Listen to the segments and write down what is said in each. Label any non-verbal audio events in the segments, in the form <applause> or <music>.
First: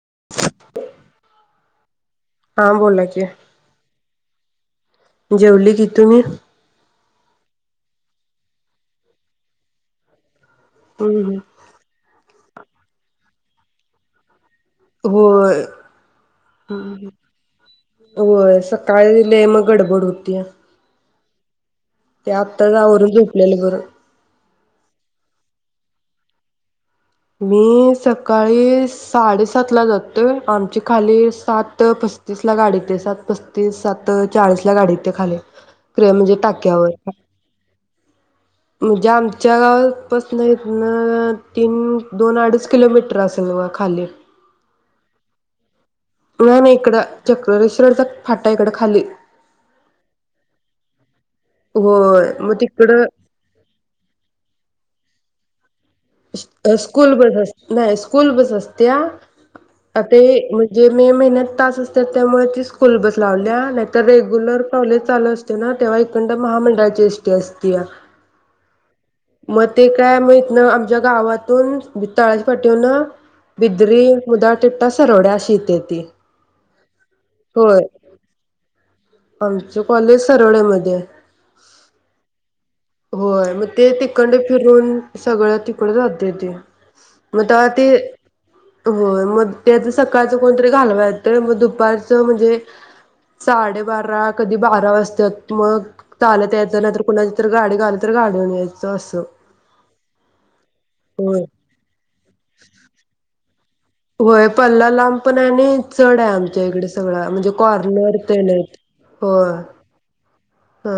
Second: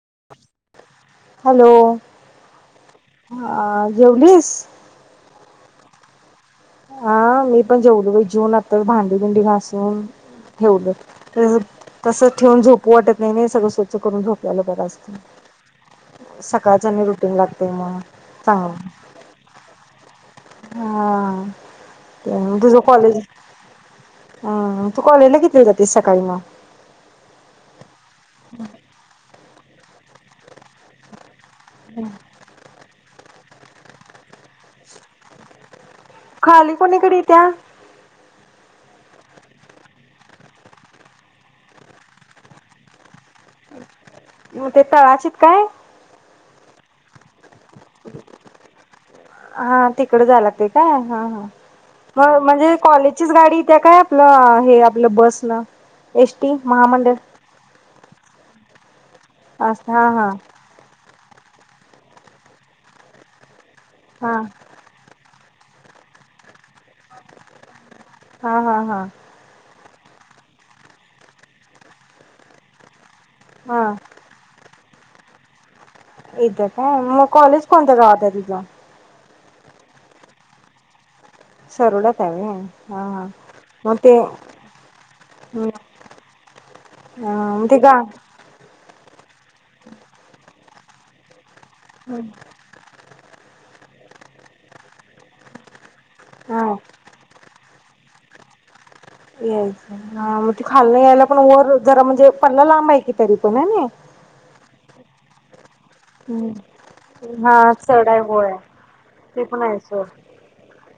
<inaudible> Hello हा बोला की हा जेवलीस? <inaudible> जेवली की तुम्ही? हा मी पण जेवलो जेऊन बाई आता भांडीबिंडी घासून ठेवलं हम्म हम्म. तस तसच ठेवून झोपू वाटत नाही ना सगळ स्वच्छ करुन झोपा् होय सकाळच आणि रुटीन लागतय मग होय चांगलं सकाळी लय मग गडबड होतीया हा - तुझ आत्ताच आवरून कॉलेज झोपलेलं बरं. हूं तू कॉलेजला घेतलंय का ते सकाळी ना <unintelligible> सकाळी साडे साातला जातोय आमची खालीस सात पस्तीसला गाडीे येती सात पस्तीस सात चाळीस ला गाडी येती खाली क्र म्हणजे खाली टाक्यावर कोणी कडे येतीया म्हणजे आमच्या गावपासन ‌एक इथन तीन दोन अडीच किलोमीटर असेल बघा खाली म ते तळाशीत काय? नाही नाही इकडं चक् <unintelligible> फाटा इकडं खाली हा तिकडे जायला लागतय काय हां हां होय हं मग म्हणजे तिकडं कॉलेजचीच गाडी येतीया काय आपलं अ हे म्हणलं बसला स्कूल बस अस् नाय स्कू् स्कूल बस असतीया असं त हा ते हा म्हणजे मे महिन्यात तास असत्यात त्यामुळे ती स्कूल बस लावलीया नाय तर हा रेग्युलर कॉलेज चालू अस् ते ना तेव्हा इकडण महामंडळाची एसटी असतीया हा हा हा मग ते काय म् इथनं आमच्या गावातून तळाशी पाटीवन हा बिद्री मुदाळ तिट्टा सरवडा अशी येती येतीया काय म्हनंला कॉलेज कोणत्या गावात आहे तुझा आमचे कॉलेज सरवड्यामध्ये आहे. सरवड्यात हाय व्हय. हा हा होय म ते तिकंड फिरून सगळं तिकड जातय ते म मग तवा ते गा होय म त्याज सकाळचं कोणतरी घालवाय येतं मग दुप पारचं म्हणजे साडेबारा कधी बारा वाजत्यात मग चालतं हा यायचं नाहींतर कुणाच्या गाडी गावली तर गाडीवरून यायचं यायचं हां म खालन यायला पण होय. वर जरा म्हणजे पल्ला लांबा आहे कि तरी होय नाही? होय पल्ला लांब पण आणि चड आहे आमच्या हम्म इकडे सगळा म्हणजे हा चढ कॉर्नर आहे तेन होय आहेत ते होय. पण आहे सोड हा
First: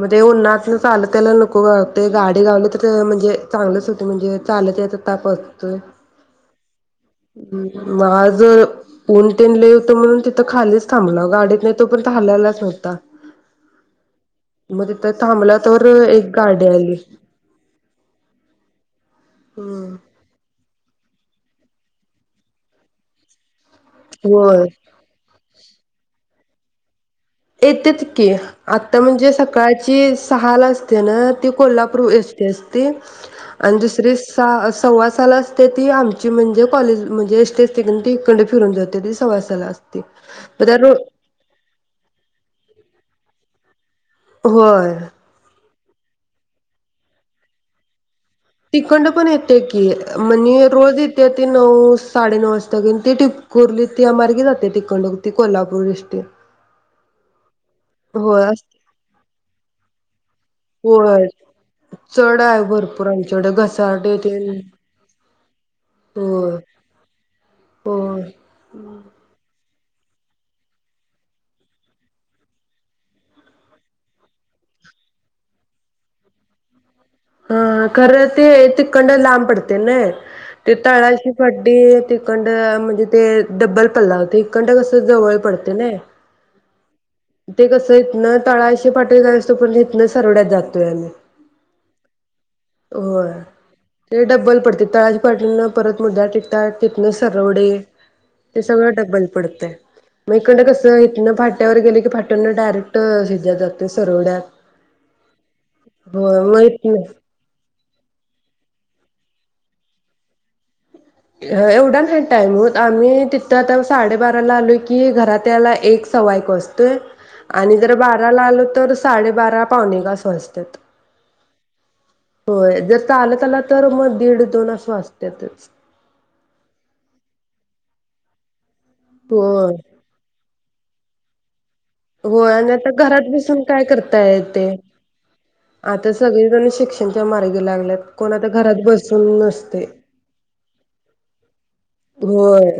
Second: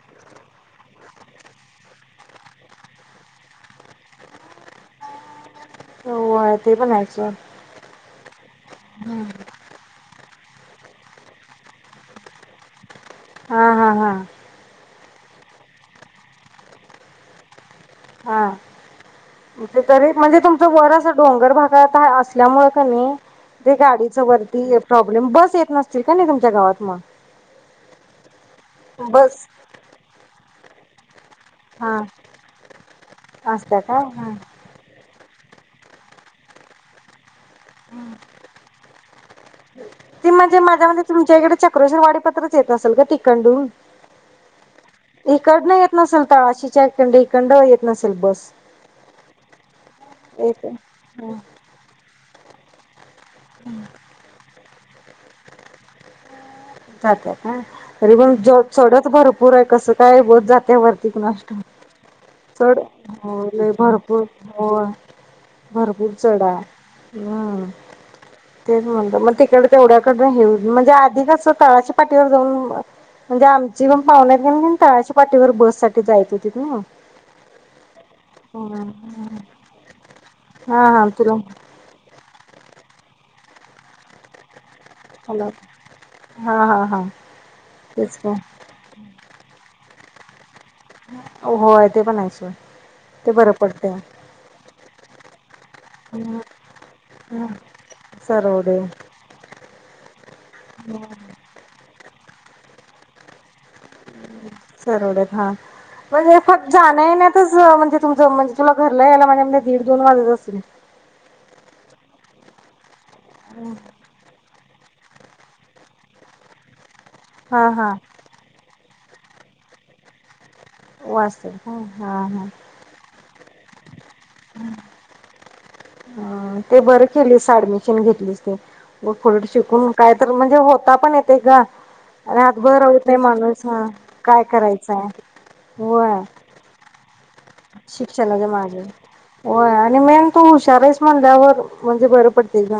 म ते उन्हातन चालत यायला नोक वाटतंय गाडी गावली तर म्हणजे चांगलच होते म्हणजे चालत याचा ताप वाच वाचतोय होय ते पण आहे सोड मग आज जर उन्ह तेन लय होत म्हणून ती खालीच थांबलाव गाडीत नाही तो पण हालायलाच नव्हता. हा हा हा तिथ थांबला तर एक गाडी आली हा तरी म्हणजे तुम वरा अस डोंगर भागात असल्यामुळे कणी ते गाडीच होय. वरती प्रॉब्लेम बस येत नसतील कणी तुम च्या गावात म येतेच की आता म्हणजे बस सकाळची सहा ला तेन हा कोल्हापूर एस टी असते आणि असत्या काय दुसरी हा स सव्वा साला ती आमची म्हणजे कॉलेज म्हणजे एस टीअसते कणी ती फिरून जाते ती सव्वा साला असते मग त्या रो पतरच येत असेल ग तिकडण हून. होय. इकड नाही येत नसल तलाशीच्या हिकडं इकडण येत नसेल बस तिखंड पण येते की म्हणजे येते रोज येते ते नऊ साडे नऊ वाजता कण ते ठीकपुर्ली त्या मार्गे जाते ती तिकडं होती कोल्हापूर एस टी. जात्यात ह तरी पन होय चढत भरपूर आहे कसं काय बस जात्या वरती होय. कुणास ठावूक आहे चढ भरपूर आहे हो चढ नाही घसारटे भरपूर तेन हो भरपूर चढा होय हम् होय तेच म्हणल मग तिकड तेवढ्याकडऊन म्हणजे आधी कस तळाश पाठीवर जाऊन म्हणजे आमची पण पाहुणार गे तळाश पाठीवर बस साठी जायच होती ना हा खरं ते तिकडं लांब पडते ना ते हा हा तळाशी तुला फड्डी तिकडं म्हणजे ते डबल पल्ला होते इकडंन कसं तर जवळ हॅलो पडते नाय? हा हा हा. ते कसं तेच हितन की तळाशी <unintelligible> सरवड्यात जात. होय ते पण हाइच सोड ते बरं पडतयं. ताज पटल परत मुदाळतिट्टा तितन सरवडे ते सरवडे सगळं डब्बल पडतयं. इकडं कसं इतन फाट्यावर गेल फाट्यावरनं डारेक्ट हेज्यात जातयं. सरवड्यात हा हो म्हणजे फक्त माहित जाण नाही येण्यातच म्हणजे तुमच म्हणजे तुला घरला यायला माझ्या मते दीड- दोन वाजत असतील. एवढा नाही टाईम होत. आम्ही तिथं <unintelligible> साडे बारा आलो की घरात त्याला एक सव्वा एक वाजतोय. हा आणि हा जर बाराला आलो तर साडेबारा पावुणे एक असं वाजत्यात. वाजत्यात काय. हं ह. होय जर चालत आल तर मग दीड दोन अस वाचत्यातचं. अ ते बरं केलीस ऍडमिशन घेतलीस ते पुढं होय शिकून काय तर म्हणजे होता पण येत. ते गा हो आणि आता घरात बसून काय करता काय येतयं. करायचंय होय. आता सगळीजण शिक्षण शिक्षणाच्या मागे होय नसतंय. आणि मेन तू हुशार हाईस म्हणल्यावर म्हणजे बरं होय पडतयग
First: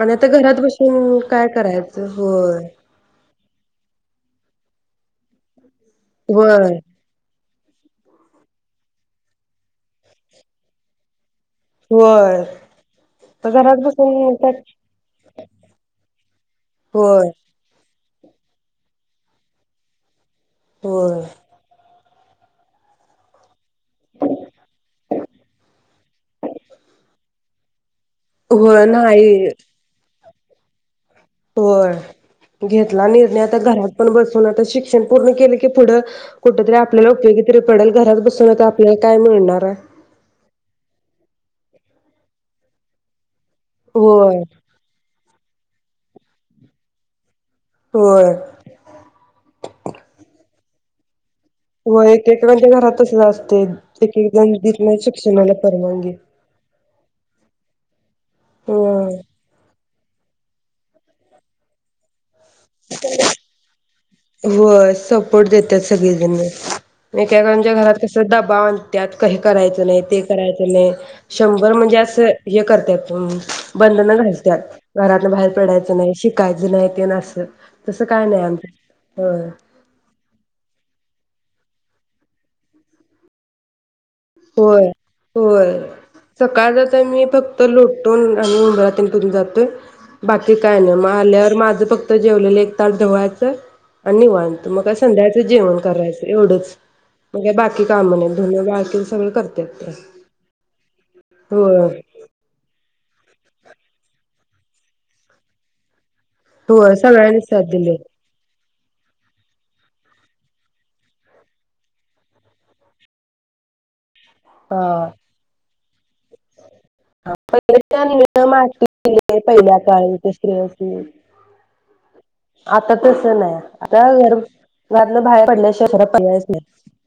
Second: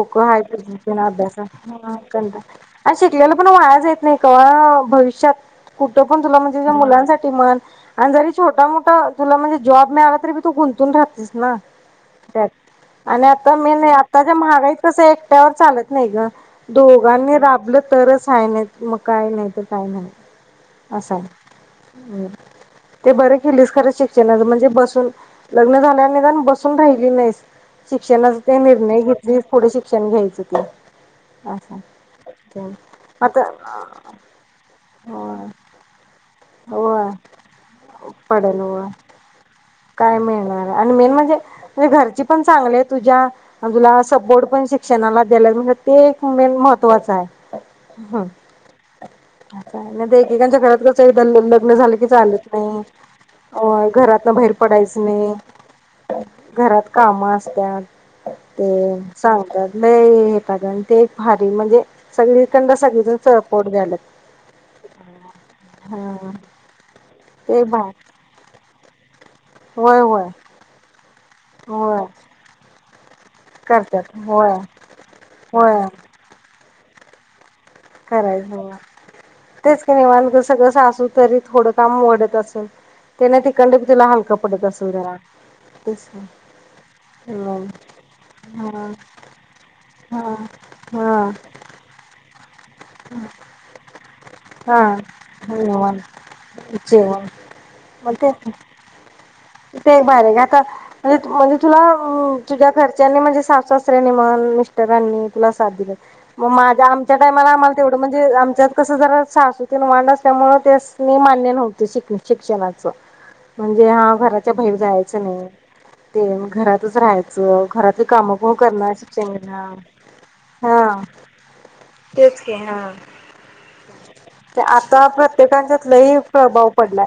आणि आता हाय घरात <unintelligible> बसून अभ्यास काय करायचं होय. आणि शिकलेलं पण वाया जात नाही. कवा भविष्यात कुठं पण तुला म्हणजे होय मुलांसाठी म्हण. आणि जरी छोटा मोठा तुला म्हणजे जॉब मिळाला तरी तू गुंतून राहतीस. ना होय त्यात आणि तर आता घरात मेन बसून आताच्या मिळतात. महागाई कसं हाय एकट्यावर चालत नाही गं होय दोघांनी राबलं तरचं. काय नाहीत मग काही नाहीतर काही नाही. होय. हम्म ते बरं क ॆलीस खर शिक्षणाच म्हणजे बसून लग्न झाल्या निदान बसून राहिली नाहीस. शिक्षणाचा ते होय निर्णय नाही घेतलीस पुढे शिक्षण घ्यायच <inaudible> होय घेतला निर्णय आता घरात पण बसून आता शिक्षण पूर्ण केलं की पुढं कुठ तरी आपल्याला होय उपयोगी तरी पडल घरात बसून पडेल आता होय. आपल्याला काय मिळणार आहे. काय मिळणार आणि मेन म्हण हे घरची पण चांगली आहे तुझ्या हा तुला अस होय बोर्ड पण शिक्षणाला द्यालात <unintelligible> ते एक मेन महत्वाचं हाय होय हम त्याच नायतर एकेकांच्या घरात <unintelligible> झालं की होय चालत एकेकांच्या नाही. घरात तसच असतय एकेकजण दि अस नायये घरात काम अस त्या ते होय. सांगत्यात लय येतात आणि ते एक भारी म्हणजे सगळी <unintelligible> पोट द्यायल्यात होय सपोर्ट देत्यात हा. सगळेजण ते एकेकांच्या भा घरात कस डबा आणत्यात करायच होय नाय ते होय करायचं नाय शंभर म्हणजे होय असं हे करत्याय हं बंधन करत्यात होय घालत्यात घरातन बाहेर होय पडायचं नाही शिकायचं नाही. तेन असं तसं काय नाय आम करायचं. तेच की निवांत ग सगळं सासू कर ते थोडं काम वाढत असल तेन तिकंडना तुला होय होय सकाळ जातान मी फक्त हं लोटून आणि हा उंबरातेन पुजुन जातय हा बाकी काय नाय म हा. आल्यावर माझं फक्त जे <unintelligible> <unintelligible> हात धुवायच आणि निवांत मग का हा संध्याकाळचं जेवण निवांत करायचं एवढंच जेवण म काय बाकी काम मग नाय तेच धुणं भांडी ते एक भारी आता उलट म्हणजे होय तुला तुझ्या घर त्यांनी म्हणजे सासु -सासऱ्यांनी म्हण, मिस्टरांनी तुला साथ दिल्यात. मग माझ्या होय आमच्या सगळ्यांनी टाइमाला साथ आम्हाला दिली तेवढं म्हणजे आमच्यात कसं जरा सासू वांड असल्यामुळे त्यास्नी मान्य नव्हतं शिक शिक्षणाचं म्हणजे हा घराच्या भाईर जायाचं नाही ते मग घरात हा पहिले त्या निमित्त मार्केट शिक्षण मधी घेणार पहिल्या काळी हा. तेच की हा. आता तसं नाय आता घर आता घरातनं बाहेर प्रत्येकाच्यांत पडल्याशिवाय दुसरा लई पर्यायच नाही प्रभाव पडलाय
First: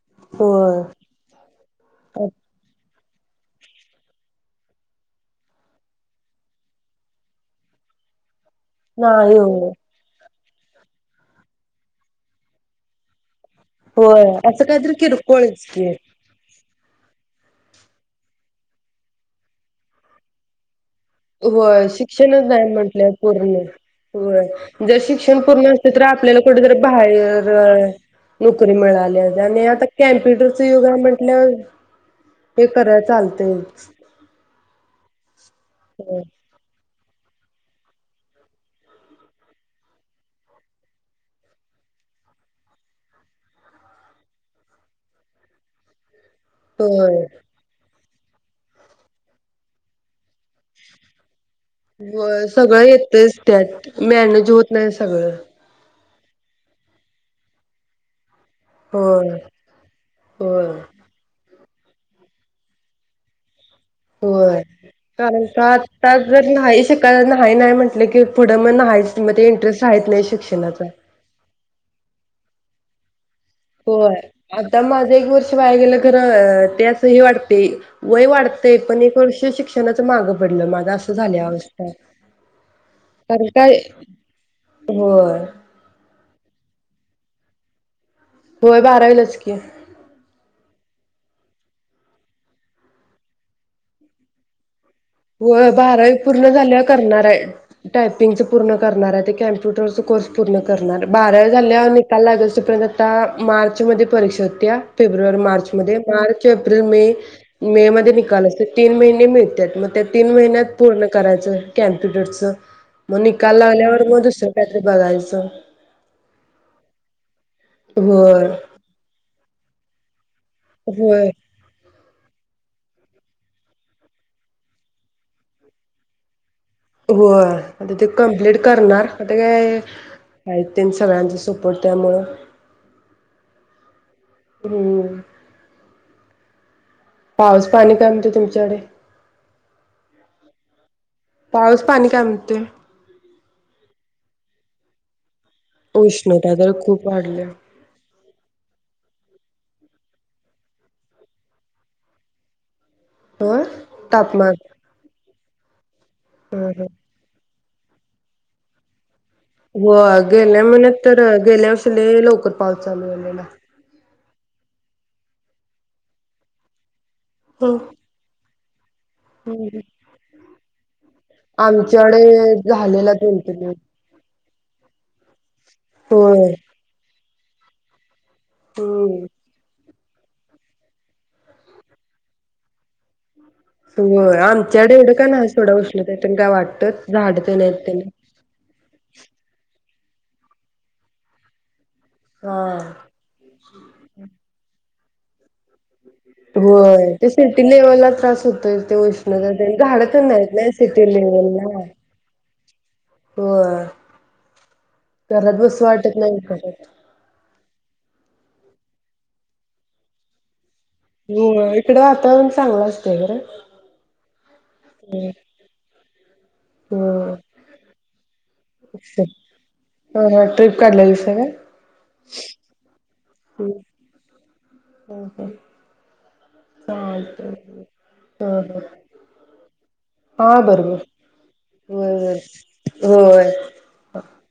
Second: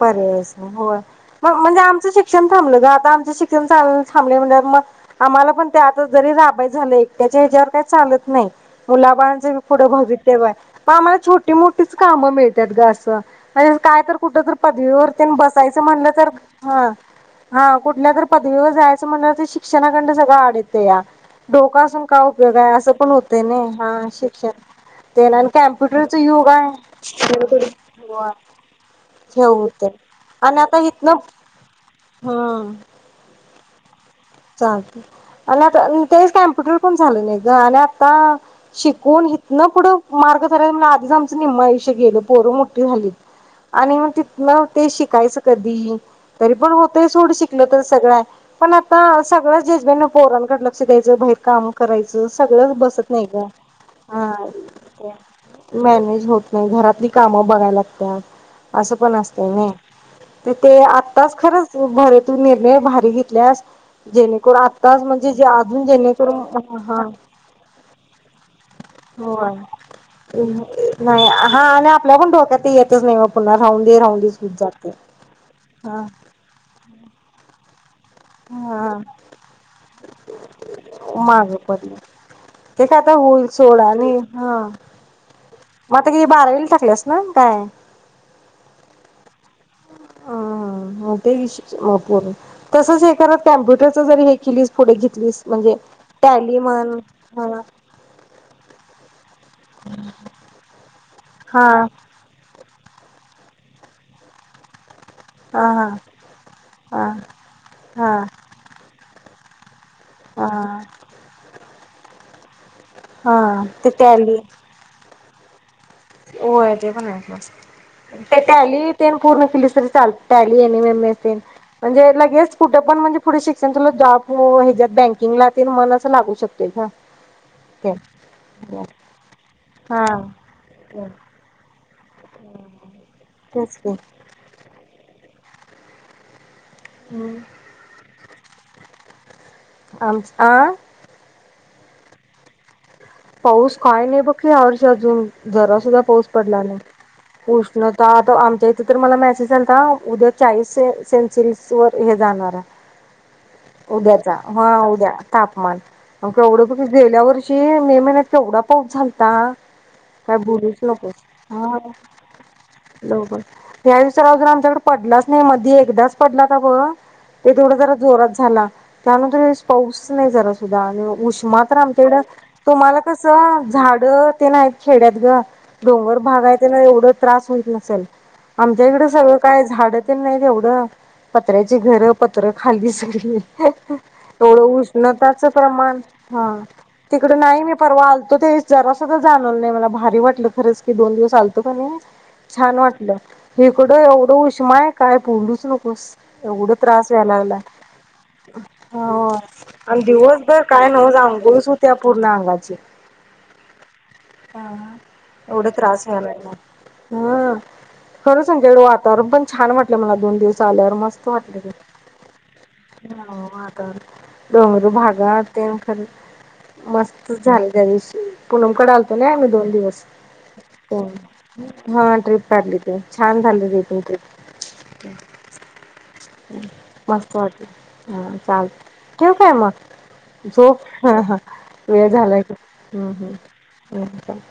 बराच होय हो मग म्हणजे आमचं शिक्षण थांबलं ग आता आम् शिक्षण थांब थांबल्यावर मग आम्हांला पण ते आता जरी राबाय झालं एकट्याच्या ह्याच्यावर काही चालत नाही. नाही मुलाबाळांच बी हो पुढे भवि तव्य हाय. पण आम्हांला छोटी मोठीच कामं मिळतात ग असं काय तर होय कुठं तर असं काहीतरी पदवीवर तेन किरकोळच बसायचं की म्हणलं तर हां हां कुठल्या तरी पदवीवर जायचं म्हणलं तर शिक्षणाकडनं सगळं आडतं. डोकं होय असून का शिक्षणच उपयोग हाय नाही असं पण म्हंटलं होतंय पूर्ण नाई हा होय शिक्षण जर तेन शिक्षण तर कॅम्प्युटरचं आपल्याला युग आहे. कुठेतरी बाहेर होय. नोकरी मिळाल्या असत्या आणि आता ठेवते आणि कॅमप्युटरचं आता युग हाय इथन म्हटल्यावर हे हम्म कराय चालतंय. <inaudible> चाल आणि आता तेच कम्प्युटर पण झालं नाही ग आणि आता शिकून हिथन पुढं मार्ग करायचं म्हणलं तर आधीच आमचं निम्म आयुष्य गेलं पोरं मोठी झाली आणि मग तिथन ते शिकायचं कधी तरी पण होतंय होय सोड शिकलं तर सगळं हाय. पण आत ता सगळ्या जेजबिनं पोरांकडं लक्ष द्यायचं बाहिर काम करायचं होय, सगळं बसत नाही येतच ग त्यात मॅनेज होत नाही सगळं हम्म मॅनेज होत नाही घरातली काम बघाय लागत्यात. असं पण होय असतंय ना तर होय ते आत्ताच खरं तू भारी तु निर्णय भारी घेतल्यास जेणेकरून होय आत्ताच म्हणजे जे कारण का अजून आता जर जेणेकरून नाही हा शिकायला नाही नाही म्हटलं की पुढं मग नाहीच मग ते होय इंटरेस्ट राहीत नाही शिक्षणाचा <unintelligible> तेयतच नाही मग पुन्हा राहून दे होय राहून देच होत आता जाते माझ एक वर्ष वाया हा गेलं खरं ते अस हे वाटतय वय वाढतंय हा पण एक वर्ष शिक्षणाच माग पडलं माझा असं झाल्या माग अवस्था, पडले ते काय आता कारण होईल काय सोड आणि हा होय मग आता ग बारावीला टाकलेस ना, काय? होय बारावीलाच की ह ह ते विशेश तसच हे करत कॅम्प्युटरच जरी हे केलीस पुढे घेतलीस होय म्हणजे बारावी पूर्ण टॅली झाल्या म्हण करणार हा टायपिंगच पूर्ण करणार ते कम्पूटरचा कोर्स पूर्ण करणार बारावी हा झाल्यावर निकाल लागोस आपंण आता मार्चमध्ये परीक्षा होतिया फेब्रुवारी मार्च हा हा मध्ये मार्च एप्रिल मे हा मे मध्ये हा निकाल असते तीन महिने मिळते त्यात मग त्यात तीन हा महिन्यात पूर्ण करायचंय कॅम्प्यूटरच मग हा निकाल ते लागल्यावर मग टॅली दुसर काहीतरी बघायच? <inaudible> होय ते पण आहे ते होय टॅली ते पूर्ण केलीस? तरी चाल टॅली आणि होय मेसेज म्हणजे लगेच? कुठं पण म्हणजे पुढ शिकक्षण जॉब हयाच्यात बँकिंगला ते मग असं लागू शकतो होय ते कम्प्लीट करणार आता काय? हा तीन सगळ्यांच सोप त्यामुं तेच की हम् पाऊस पाणी काय म्हणत्यात? तुमच्या कडे आमच आ पाऊस पाणी काय म्हणतोय पाऊस काय नाही बघ या वर्षी अजून जरा सुद्धा पाऊस उष्णता पडला तर नाही खूप वाढल्या उष्णता आमच्या इथे तर मला मॅसेज आलता उद्या चाळीससे सेन्सिल्स वर हे जाणार हो आहे उद्याचा तापमान हा उद्या तापमान अन् केवड ह ह गेल्यावर्षी <inaudible> मे महिन्यात केवढा पाऊस झाला होय गेल्या महिन्यात तर गेल्या हा वर्षी लय लवकर पाऊस चालू झालेला तर अजून आमच्याकड पडलाच नाही मधी एकदाच पडला त बघ ते हो तेवढा थोडा जरा जोरात झाला त्यानंतर हे पाऊसच नाही जरा <unintelligible> उष्मा तर आमच्याइड आमच्याकडे तुमाला झालेला दोन तीन कसं दिवस झाड तेन आयेत खे ड्यात ग डोंगर होय भागाय त्येन एवढं त्रास हुईत नसल. आमच्या इकडं हम्म सगळं काय झाड तेन नाही ग ऐवढं पत्र्याची घरं पत्र खाली सगळी होय एवढं आमच्याकड एवढं काय उष्णताचं सोडा उष्णता तेन काय वाटत गा कड नाई मी परवा आलतो त्यावेळेस जरा सुद्धा जाणवलं नाही मला भा री वाटलं खरच की दोन दिवस आलतो कणी हा छान वाटलं. हिकडं एवढं उष्माय काय बोलूच नकोस. एवढं त्रास होय ते व्हायला लागलाय. सिटी लेव्हलला त्रास हुतोयचं ते हो उष्णता तेन झाडं तेन नाहीत नई सिटी लेव्हलला त्या पूर्ण अंगाची होय अ हा घरात एवढ बसू त्रास वाटत व्हाय नाही करत लागलाय ह खरं आमच्याइकड वातावरण पण छान वाटलं मला दोन दिवस चाल्यावर मस्त वाटल गं, हो इकडं वातावरण चांगलं असतंय खरं हा वातावरण डोंगर हम्म भागात खर हम्म. मस्तच झालं त्या दिवशी, पुनमकड आलतो नई आमी दोन दिवस, हा हा ट्रिप अ काढला दिसा काय हा ट्रिप काढलेली छान झाली ती पण ट्रिप ह ह उ मस्त चालतंय वाटल, हा चाल ठिऊ काय मग हा झोप बरोबर ह ह वेळ होय होय झालाय खुप हम्म होय हम् <unintelligible>